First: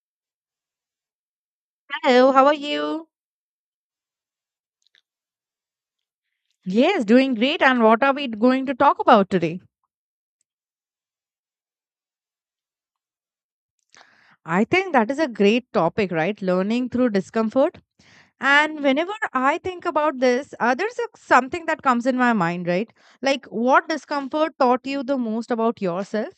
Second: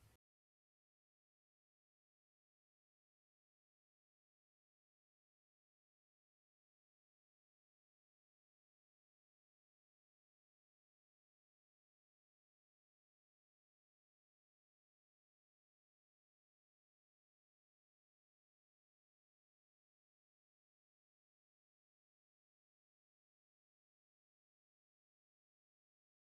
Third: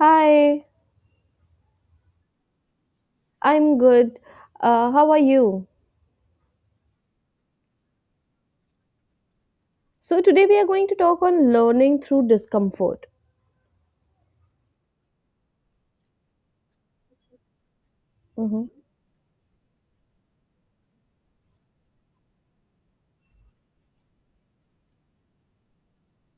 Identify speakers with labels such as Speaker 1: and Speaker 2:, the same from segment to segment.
Speaker 1: Hi,
Speaker 2: Hello, how are you?
Speaker 1: I'm good. How are you?
Speaker 2: Yes, doing great. And what are we going to talk about today?
Speaker 1: So, today we are going to talk on learning through discomfort.
Speaker 2: I think that is a great topic, right? Learning through discomfort.
Speaker 1: Mm-hmm.
Speaker 2: And whenever I think about this, there's something that comes in my mind, right? Like, what discomfort taught you the most about yourself?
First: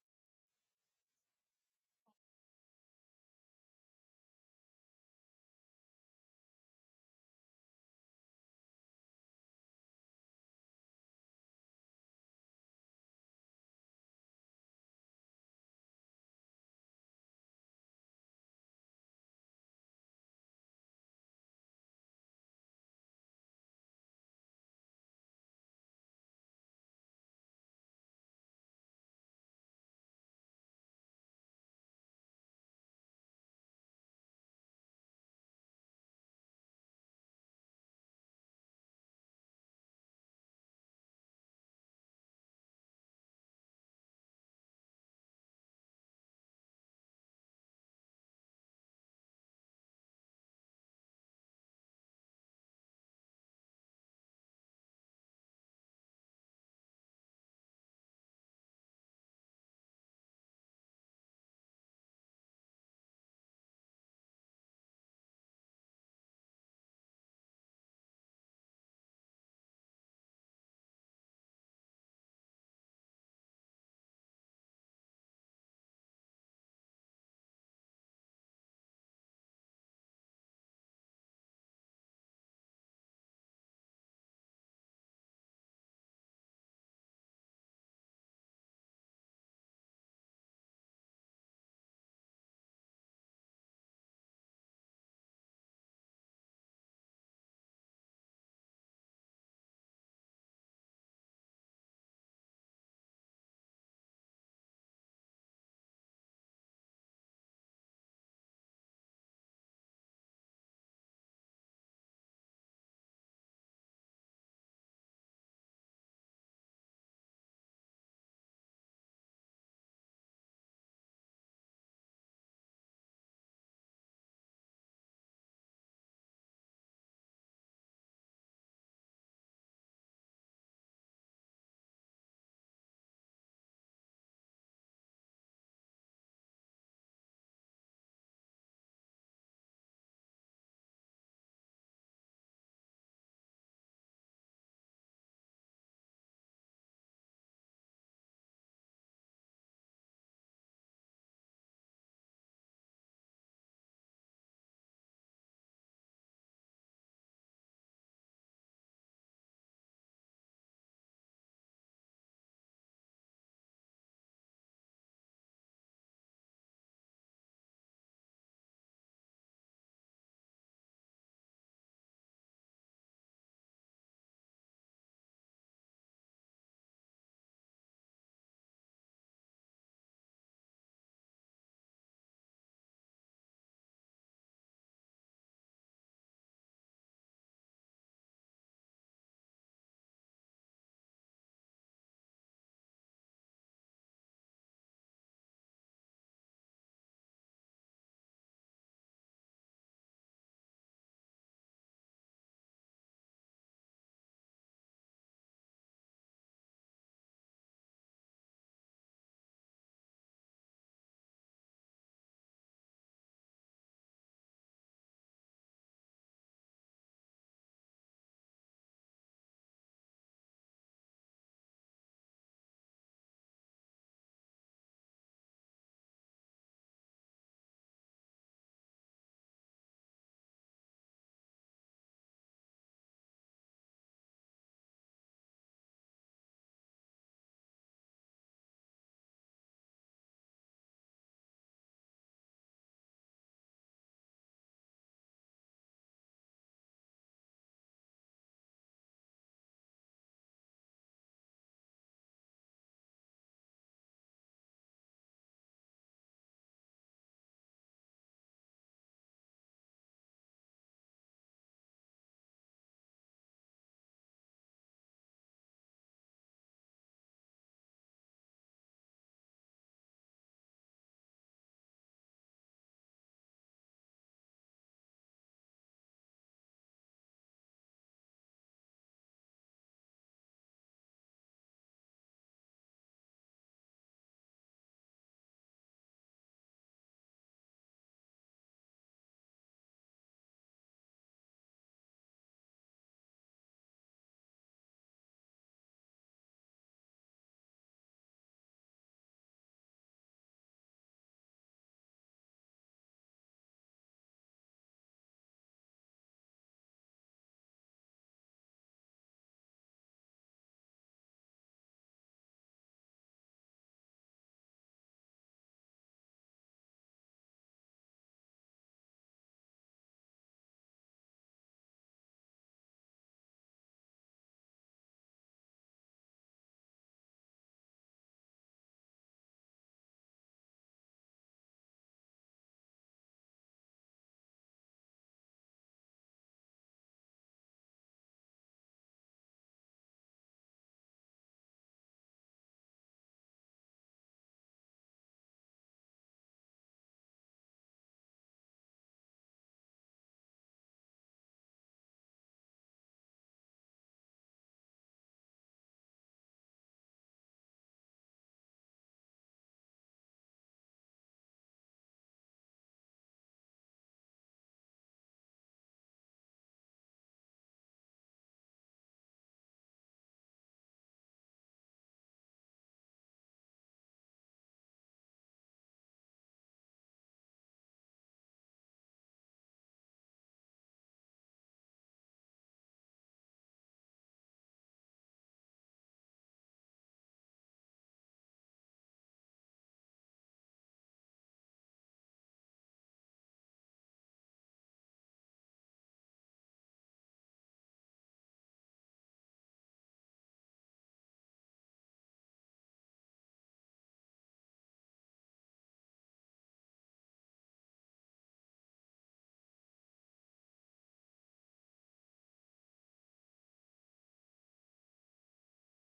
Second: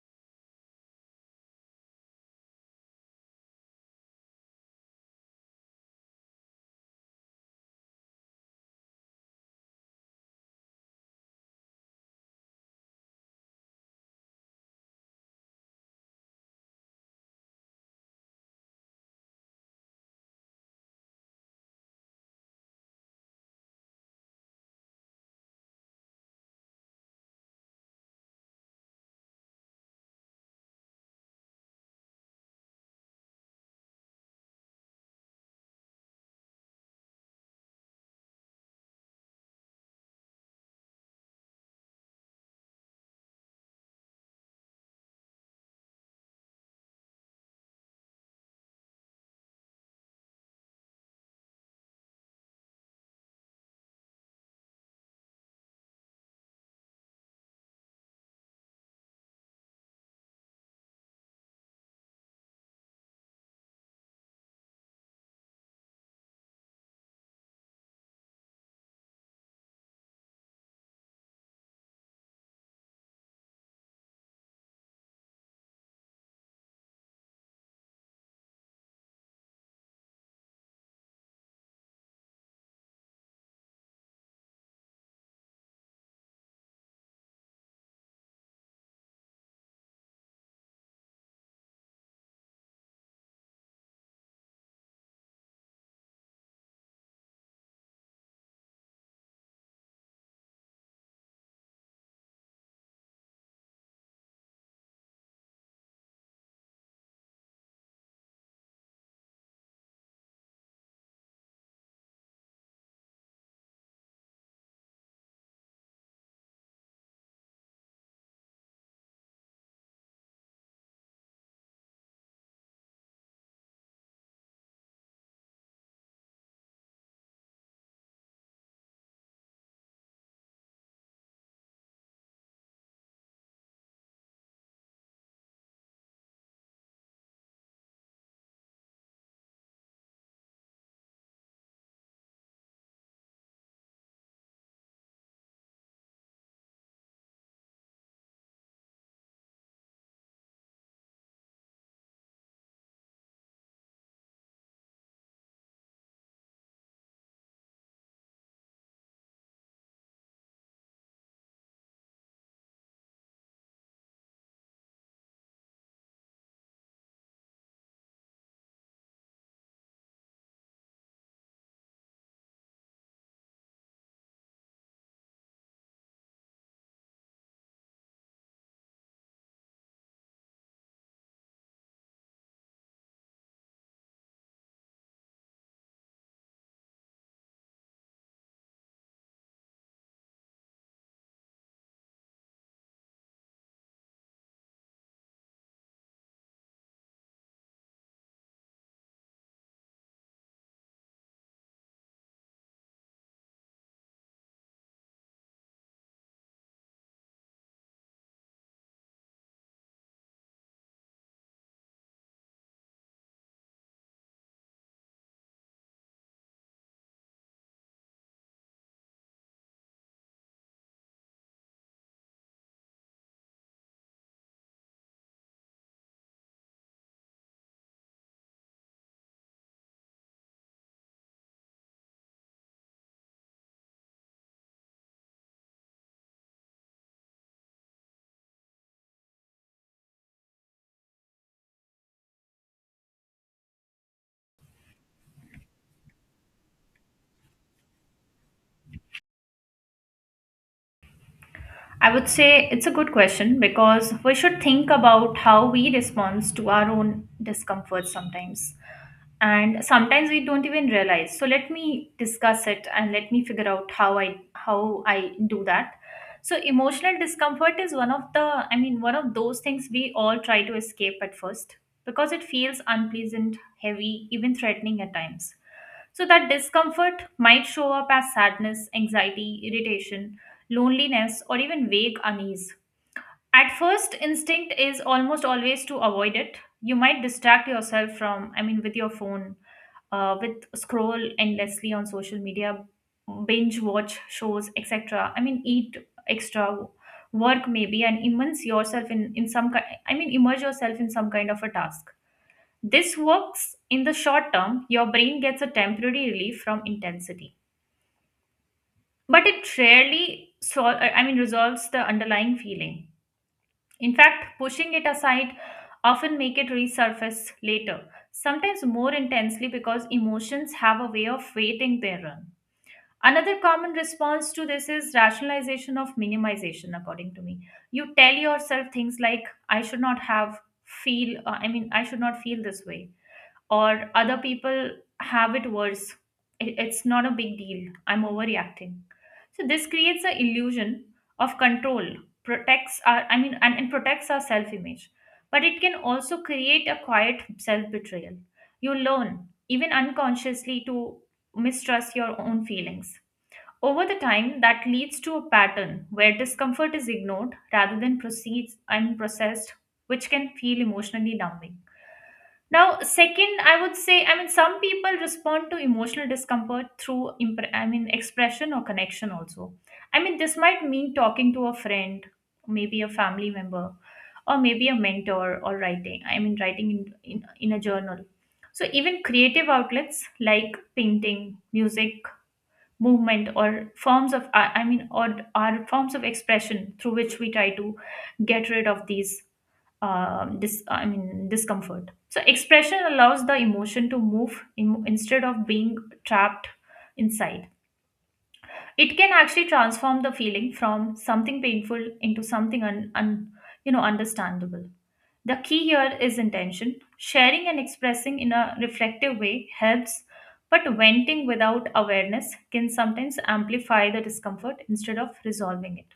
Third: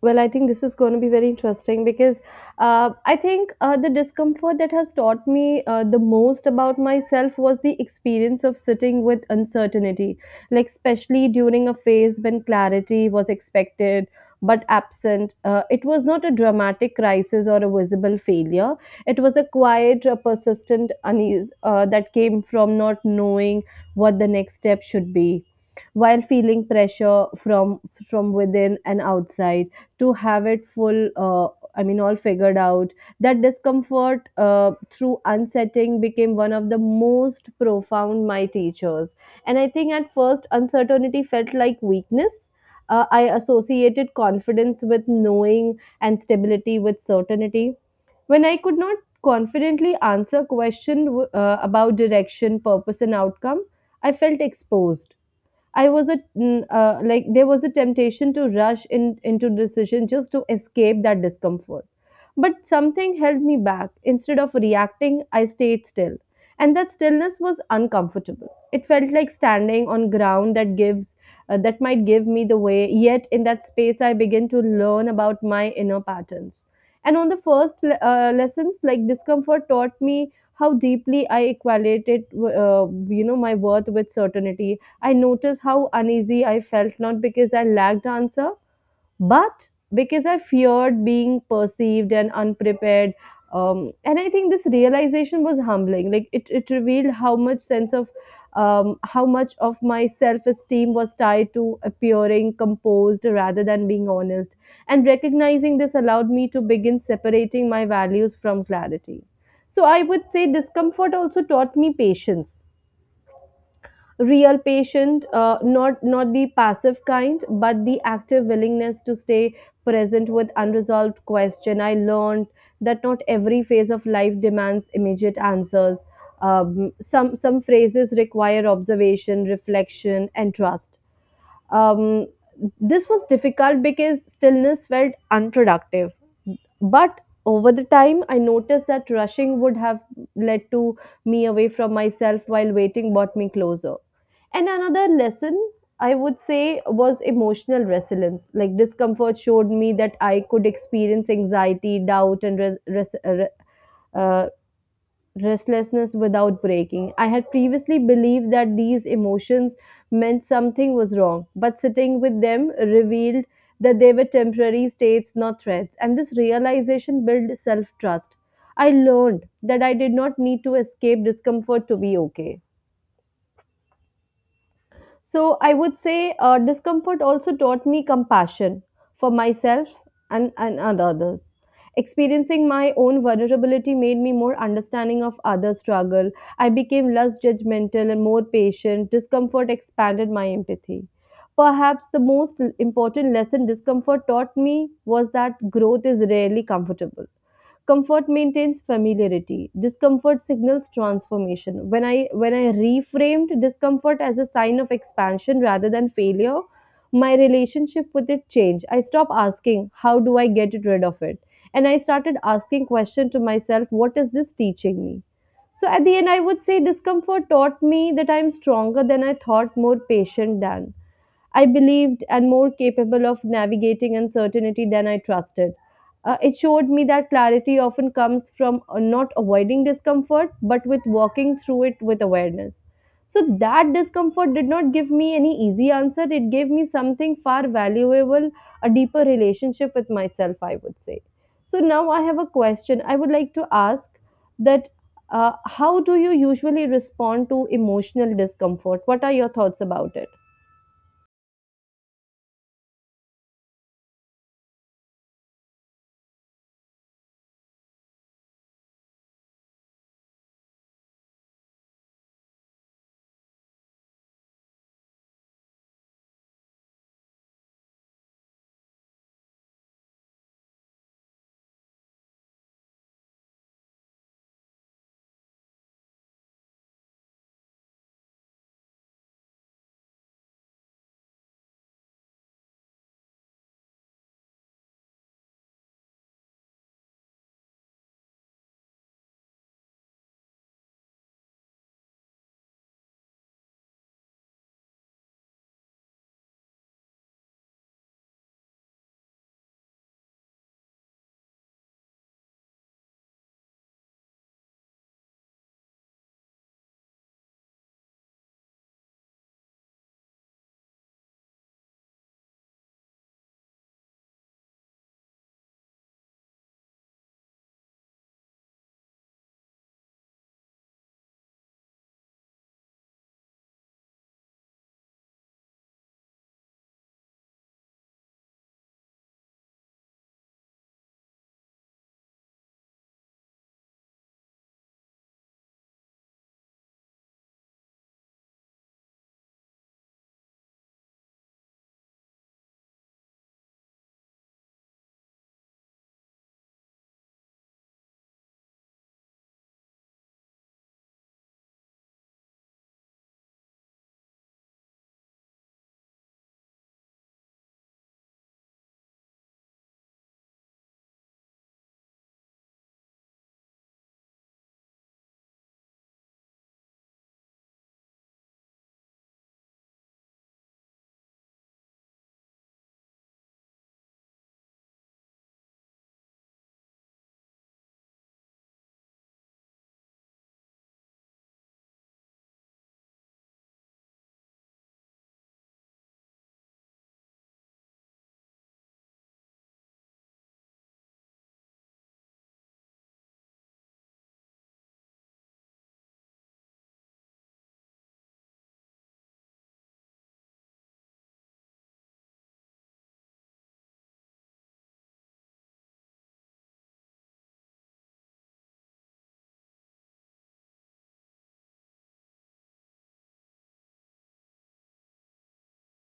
Speaker 1: Well, I think this is going to be very interesting because I think the discomfort that has taught me the most about myself was the experience of sitting with uncertainty, like, especially during a phase when clarity was expected but absent. It was not a dramatic crisis or a visible failure, it was a quiet, persistent unease that came from not knowing what the next step should be while feeling pressure from within and outside to have it full uh, I mean all figured out. That discomfort, through unsetting, became one of the most profound my teachers. And I think at first uncertainty felt like weakness. I associated confidence with knowing and stability with certainty. When I could not confidently answer question about direction, purpose, and outcome, I felt exposed. I was a mm, Like there was a temptation to rush in into decision just to escape that discomfort. But something held me back. Instead of reacting, I stayed still. And that stillness was uncomfortable. It felt like standing on ground that gives that might give me the way. Yet in that space I began to learn about my inner patterns. And on the first lessons, like discomfort taught me how deeply I equated, my worth with certainty. I noticed how uneasy I felt, not because I lacked answer but because I feared being perceived and unprepared. And I think this realization was humbling. Like it revealed how much sense of, how much of my self esteem was tied to appearing composed rather than being honest. And recognizing this allowed me to begin separating my values from clarity. So I would say discomfort also taught me patience, real patient, not the passive kind but the active willingness to stay present with unresolved question. I learned that not every phase of life demands immediate answers. Some phrases require observation, reflection, and trust. um, this was difficult because stillness felt unproductive. But over the time, I noticed that rushing would have led to me away from myself while waiting brought me closer. And another lesson I would say was emotional resilience. Like discomfort showed me that I could experience anxiety, doubt, and res- res- uh, restlessness without breaking. I had previously believed that these emotions meant something was wrong, but sitting with them revealed that they were temporary states, not threats, and this realization built self trust. I learned that I did not need to escape discomfort to be okay. So I would say discomfort also taught me compassion for myself and others. Experiencing my own vulnerability made me more understanding of others' struggle. I became less judgmental and more patient. Discomfort expanded my empathy. Perhaps the most important lesson discomfort taught me was that growth is rarely comfortable. Comfort maintains familiarity. Discomfort signals transformation. When I reframed discomfort as a sign of expansion rather than failure, my relationship with it changed. I stopped asking, how do I get it rid of it? And I started asking question to myself, what is this teaching me? So at the end, I would say discomfort taught me that I'm stronger than I thought, more patient than I believed, and more capable of navigating uncertainty than I trusted. It showed me that clarity often comes from, not avoiding discomfort, but with walking through it with awareness. So, that discomfort did not give me any easy answer. It gave me something far valuable, a deeper relationship with myself, I would say. So, now I have a question I would like to ask that how do you usually respond to emotional discomfort? What are your thoughts about it?
Speaker 3: I would say it's a good question because we should think about how we respond to our own discomfort sometimes. And sometimes we don't even realize. So let me discuss it and let me figure out how I do that. So emotional discomfort is one of the, one of those things we all try to escape at first because it feels unpleasant, heavy, even threatening at times. So that discomfort might show up as sadness, anxiety, irritation, loneliness, or even vague unease. At first, instinct is almost always to avoid it. You might distract yourself with your phone, with scroll endlessly on social media, binge watch shows, etc. Eat extra work maybe and immerse yourself in some kind. Immerse yourself in some kind of a task. This works in the short term. Your brain gets a temporary relief from intensity, but it rarely resolves the underlying feeling. In fact, pushing it aside often make it resurface later, sometimes more intensely because emotions have a way of waiting their run. Another common response to this is rationalization of minimization according to me. You tell yourself things like I should not have feel I mean I should not feel this way, or other people have it worse. It's not a big deal. I'm overreacting. So this creates an illusion of control, protects our, I mean, and protects our self image. But it can also create a quiet self betrayal. You learn, even unconsciously, to mistrust your own feelings. Over the time, that leads to a pattern where discomfort is ignored rather than proceeds and processed, which can feel emotionally numbing. Now, second, I would say, I mean, some people respond to emotional discomfort through expression or connection also. I mean, this might mean talking to a friend, maybe a family member, or maybe a mentor, or writing. I mean, writing in a journal. So, even creative outlets like painting, music, movement, or forms of, I mean, or are forms of expression through which we try to get rid of these discomfort. So expression allows the emotion to instead of being trapped inside. It can actually transform the feeling from something painful into something understandable. The key here is intention. Sharing and expressing in a reflective way helps, but venting without awareness can sometimes amplify the discomfort instead of resolving it.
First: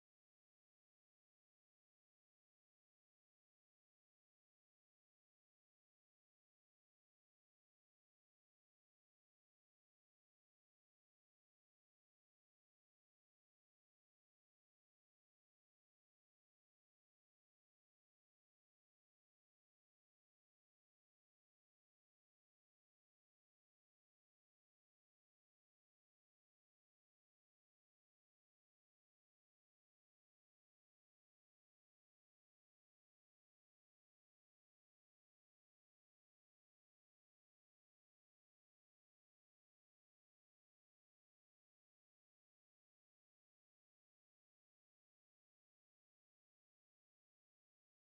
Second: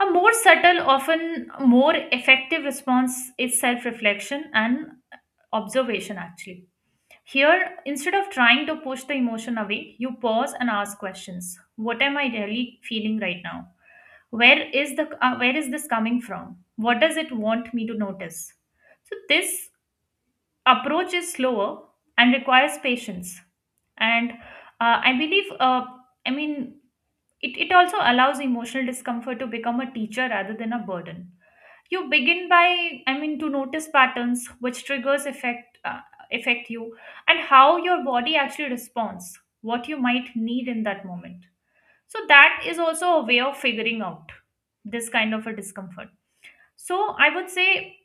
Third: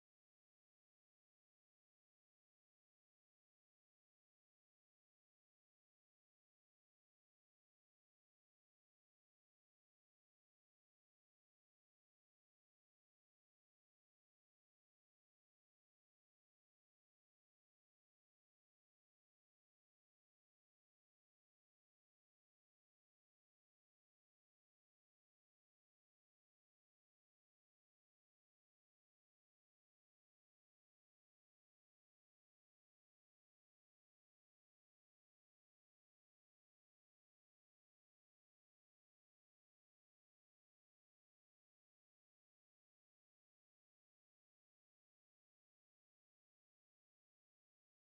Speaker 3: A more subtle, often more effective response is self reflection and observation, actually. Here, instead of trying to push the emotion away, you pause and ask questions. What am I really feeling right now? Where is this coming from? What does it want me to notice? So this approach is slower and requires patience. And I believe, I mean, it, it also allows emotional discomfort to become a teacher rather than a burden. You begin to notice patterns, which triggers affect you, and how your body actually responds, what you might need in that moment. So that is also a way of figuring out this kind of a discomfort. So I would say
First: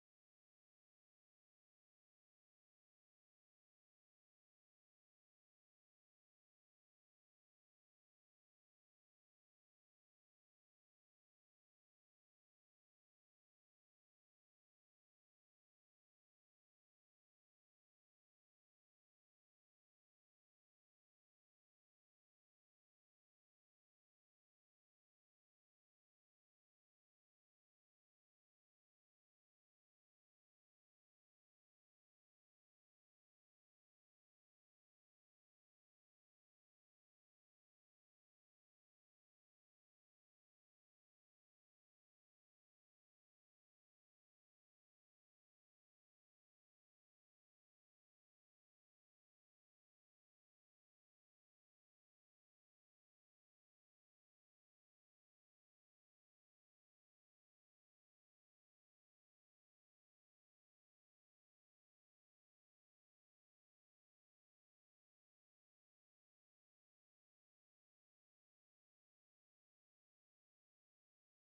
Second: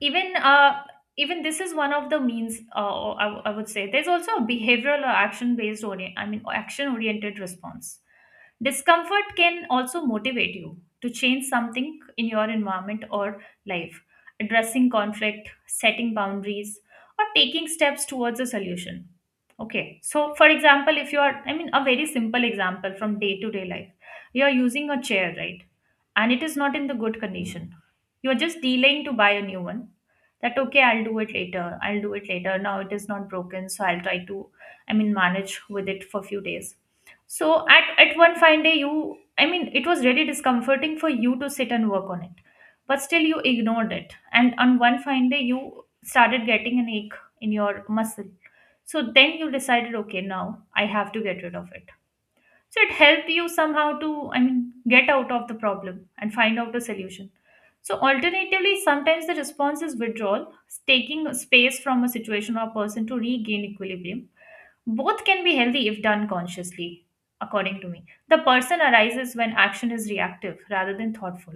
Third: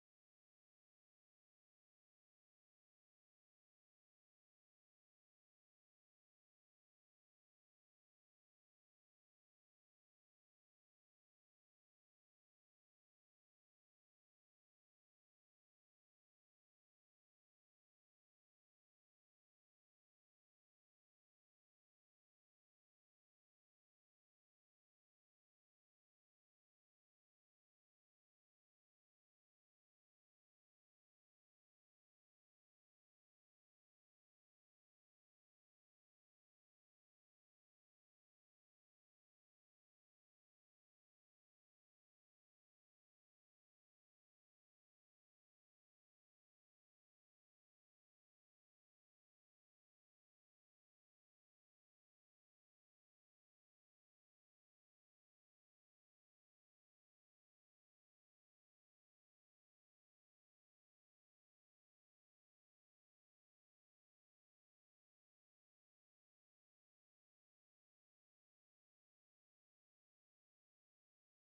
Speaker 3: even uh, even this is one of the means. I would say there's also a behavioral or action based orient I mean action oriented response. Discomfort can also motivate you to change something in your environment or life, addressing conflict, setting boundaries, or taking steps towards a solution. Okay, so for example, if you are, a very simple example from day to day life, you are using a chair, right? And it is not in the good condition. You are just delaying to buy a new one. That okay, I'll do it later, I'll do it later. Now it is not broken, so I'll try to manage with it for few days. So at one fine day, you, it was really discomforting for you to sit and work on it, but still you ignored it. And on one fine day, you started getting an ache in your muscle. So then you decided okay, now I have to get rid of it. So it helped you somehow to get out of the problem and find out a solution. So alternatively, sometimes the response is withdrawal, taking space from a situation or person to regain equilibrium. Both can be healthy if done consciously, according to me. The person arises when action is reactive rather than thoughtful.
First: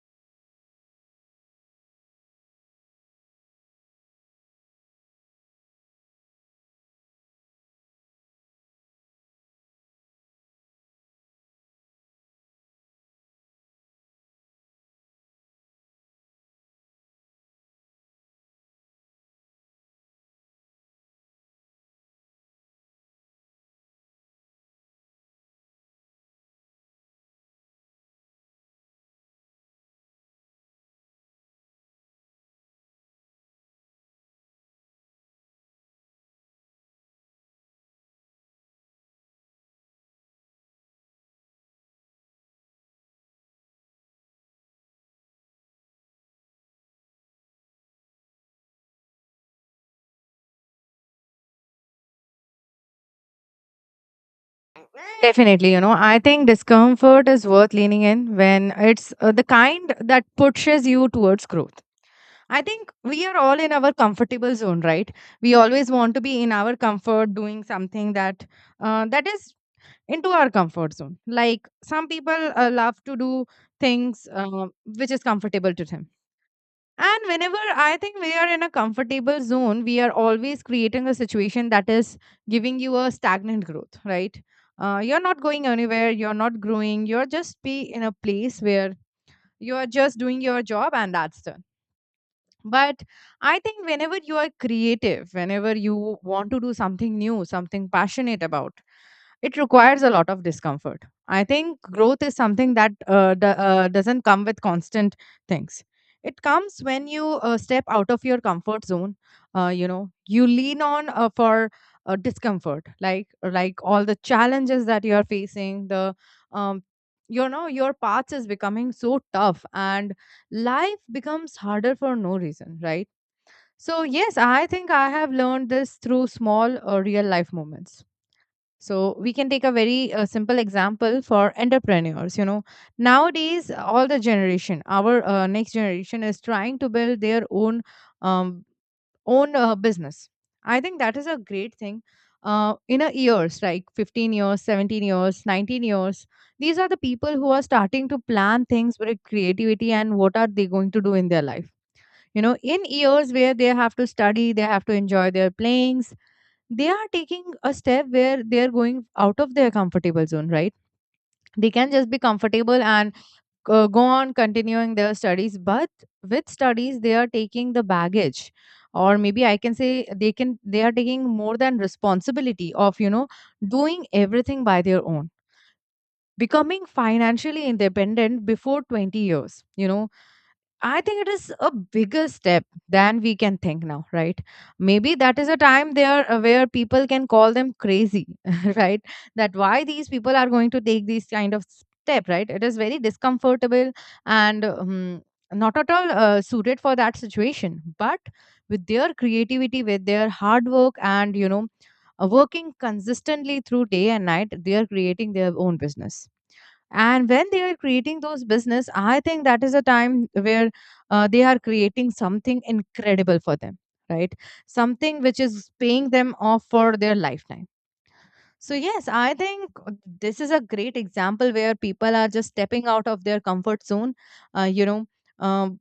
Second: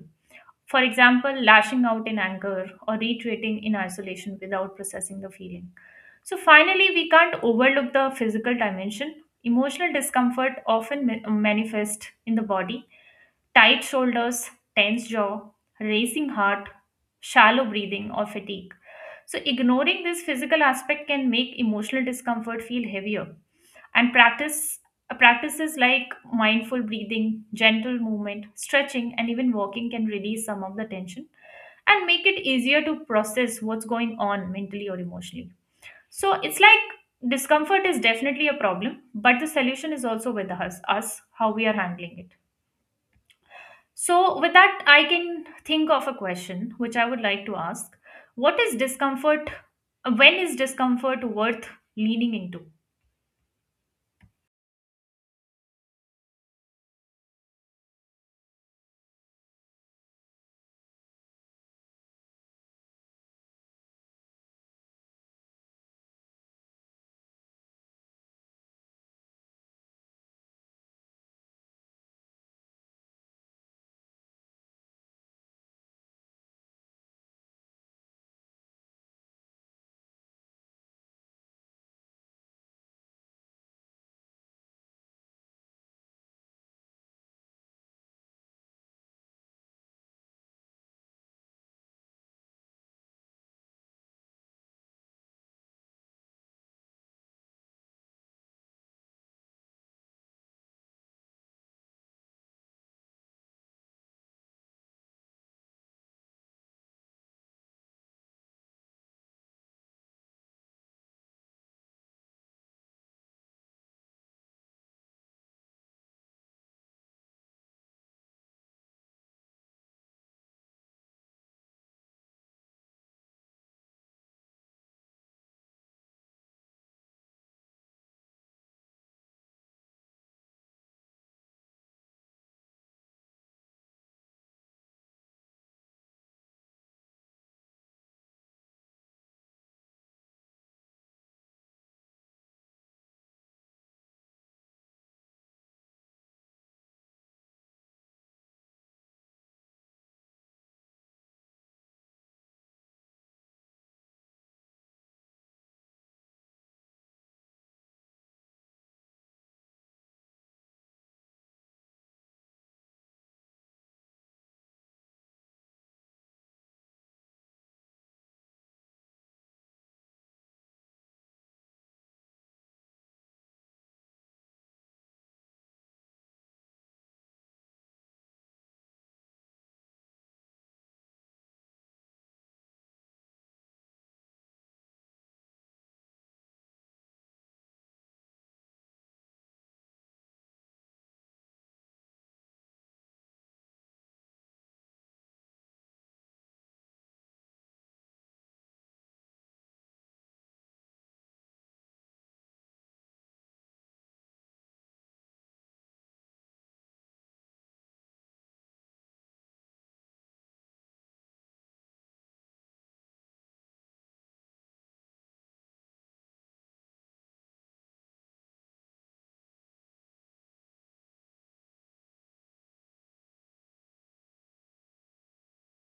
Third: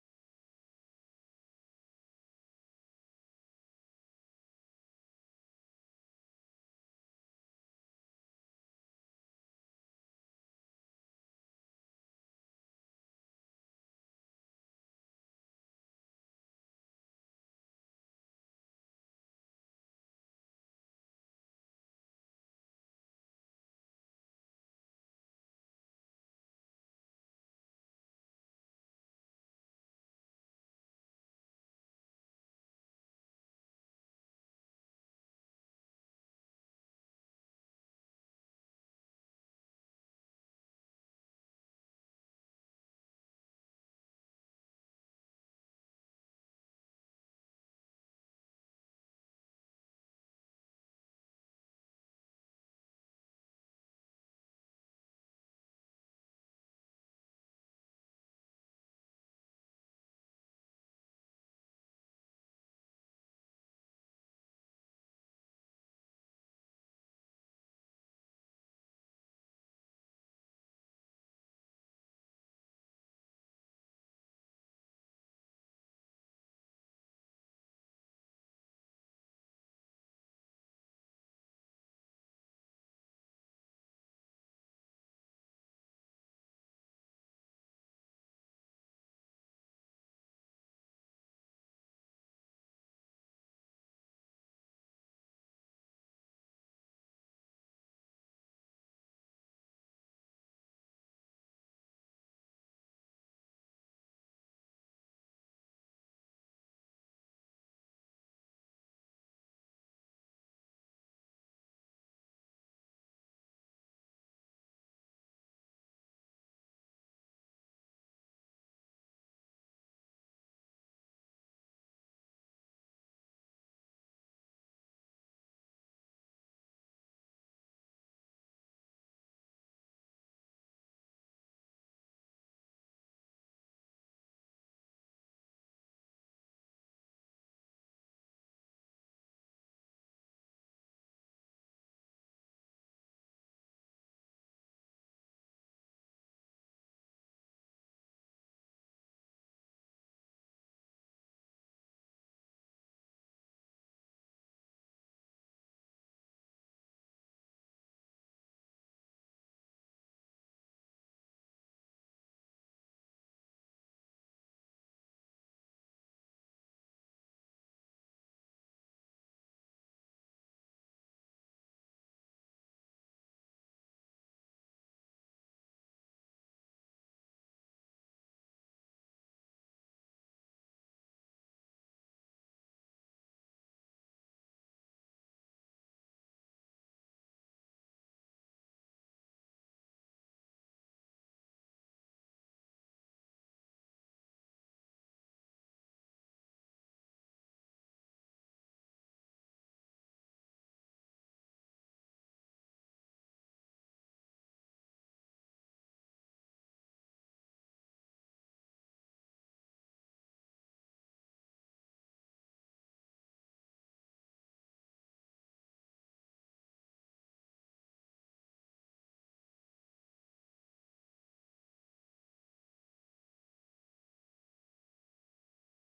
Speaker 3: For example, lashing out in anger or retreating in isolation without processing the feeling. So finally, we can't overlook the physical dimension. Emotional discomfort often manifests in the body. Tight shoulders, tense jaw, racing heart, shallow breathing, or fatigue. So ignoring this physical aspect can make emotional discomfort feel heavier. And practices like mindful breathing, gentle movement, stretching, and even walking can release some of the tension and make it easier to process what's going on mentally or emotionally. So it's like discomfort is definitely a problem, but the solution is also with us, how we are handling it. So with that, I can think of a question which I would like to ask. What is discomfort? When is discomfort worth leaning into?
Speaker 2: Definitely, you know, I think discomfort is worth leaning in when it's the kind that pushes you towards growth. I think we are all in our comfortable zone, right? We always want to be in our comfort, doing something that that is into our comfort zone. Like some people love to do things which is comfortable to them. And whenever I think we are in a comfortable zone, we are always creating a situation that is giving you a stagnant growth, right? You're not going anywhere. You're not growing. You're just be in a place where you are just doing your job, and that's done, but I think whenever you are creative, whenever you want to do something new, something passionate about, it requires a lot of discomfort. I think growth is something that doesn't come with constant things. It comes when you step out of your comfort zone. You know, you lean on for discomfort, like all the challenges that you are facing. The um, you know, your path is becoming so tough, and life becomes harder for no reason, right? So yes, I think I have learned this through small real life moments. So we can take a very simple example for entrepreneurs. You know, nowadays all the generation, our next generation, is trying to build their um, own business. I think that is a great thing. In a years, like 15 years, 17 years, 19 years, these are the people who are starting to plan things with creativity and what are they going to do in their life. You know, in years where they have to study, they have to enjoy their playings, they are taking a step where they are going out of their comfortable zone, right? They can just be comfortable and go on continuing their studies, but with studies they are taking the baggage, or maybe I can say they are taking more than responsibility of, you know, doing everything by their own, becoming financially independent before 20 years, you know. I think it is a bigger step than we can think now, right? Maybe that is a time there where people can call them crazy, right? That why these people are going to take these kind of step, right? It is very discomfortable and not at all suited for that situation. But with their creativity, with their hard work, and you know, working consistently through day and night, they are creating their own business. And when they are creating those business, I think that is a time where they are creating something incredible for them, right? Something which is paying them off for their lifetime. So yes, I think this is a great example where people are just stepping out of their comfort zone. uh, you know um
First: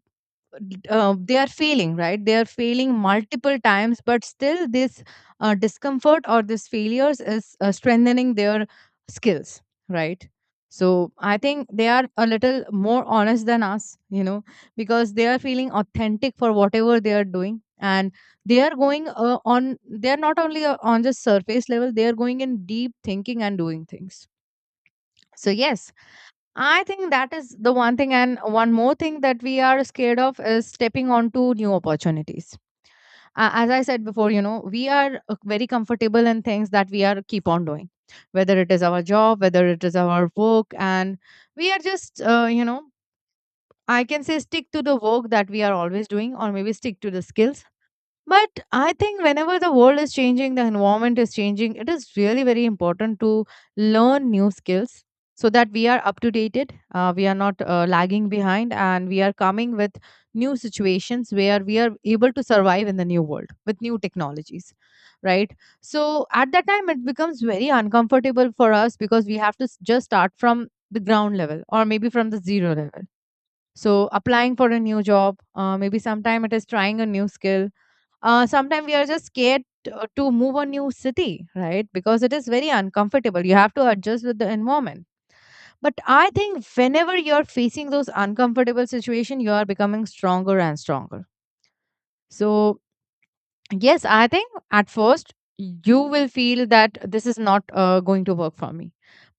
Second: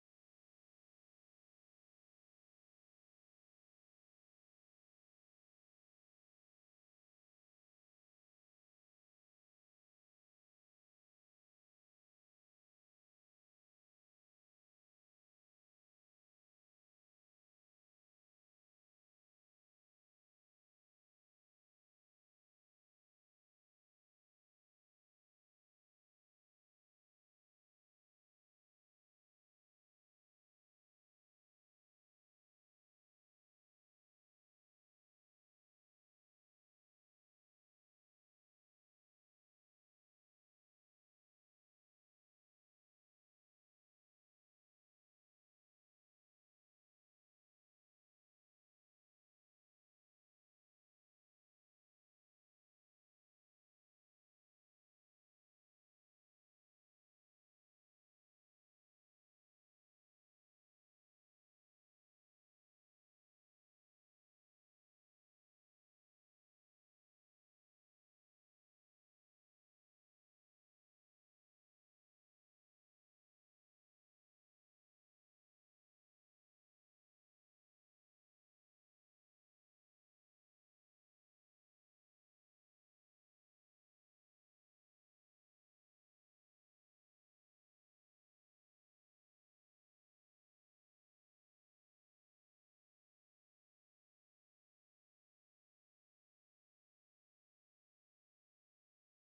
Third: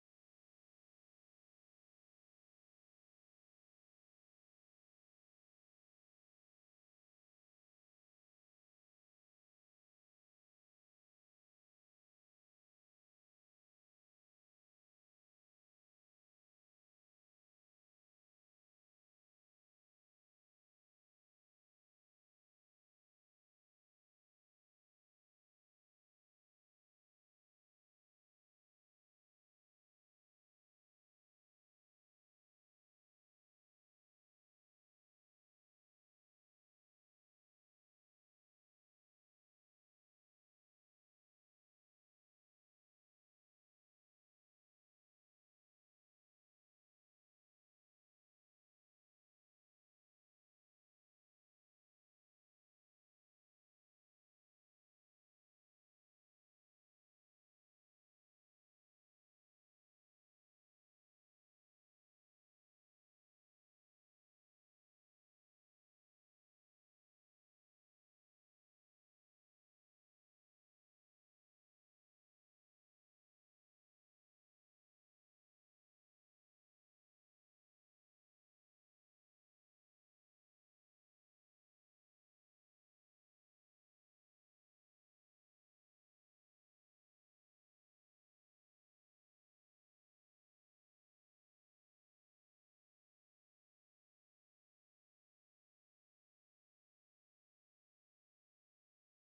Speaker 2: they are failing, right? They are failing multiple times, but still this discomfort or this failures is strengthening their skills, right? So I think they are a little more honest than us, you know, because they are feeling authentic for whatever they are doing, and they are going on, they are not only on the surface level, they are going in deep thinking and doing things. So yes, I think that is the one thing. And one more thing that we are scared of is stepping onto new opportunities. As I said before, you know, we are very comfortable in things that we are keep on doing, whether it is our job, whether it is our work. And we are just, you know, I can say stick to the work that we are always doing, or maybe stick to the skills. But I think whenever the world is changing, the environment is changing, it is really very important to learn new skills so that we are up to date,d we are not lagging behind, and we are coming with new situations where we are able to survive in the new world with new technologies, right? So at that time, it becomes very uncomfortable for us because we have to just start from the ground level or maybe from the zero level. So applying for a new job, maybe sometime it is trying a new skill, sometimes we are just scared to move a new city, right? Because it is very uncomfortable, you have to adjust with the environment. But I think whenever you're facing those uncomfortable situation, you are becoming stronger and stronger. So yes, I think at first you will feel that this is not going to work for me.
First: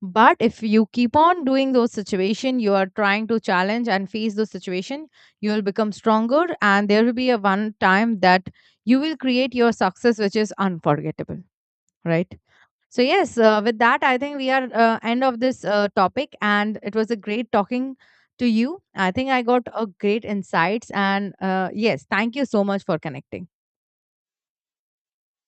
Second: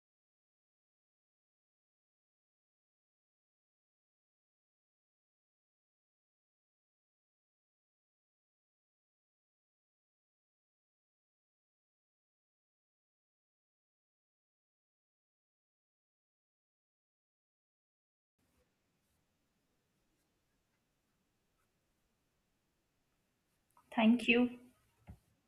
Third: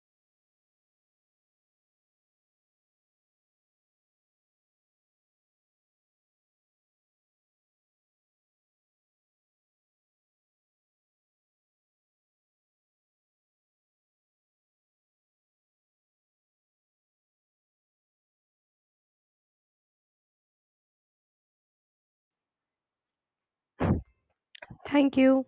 Speaker 2: But if you keep on doing those situation, you are trying to challenge and face those situation, you will become stronger and there will be a one time that you will create your success which is unforgettable, right? So yes, with that I think we are end of this topic and it was a great talking to you. I think I got a great insights and yes, thank you so much for connecting.
Speaker 3: Thank you.
Speaker 1: Thank you.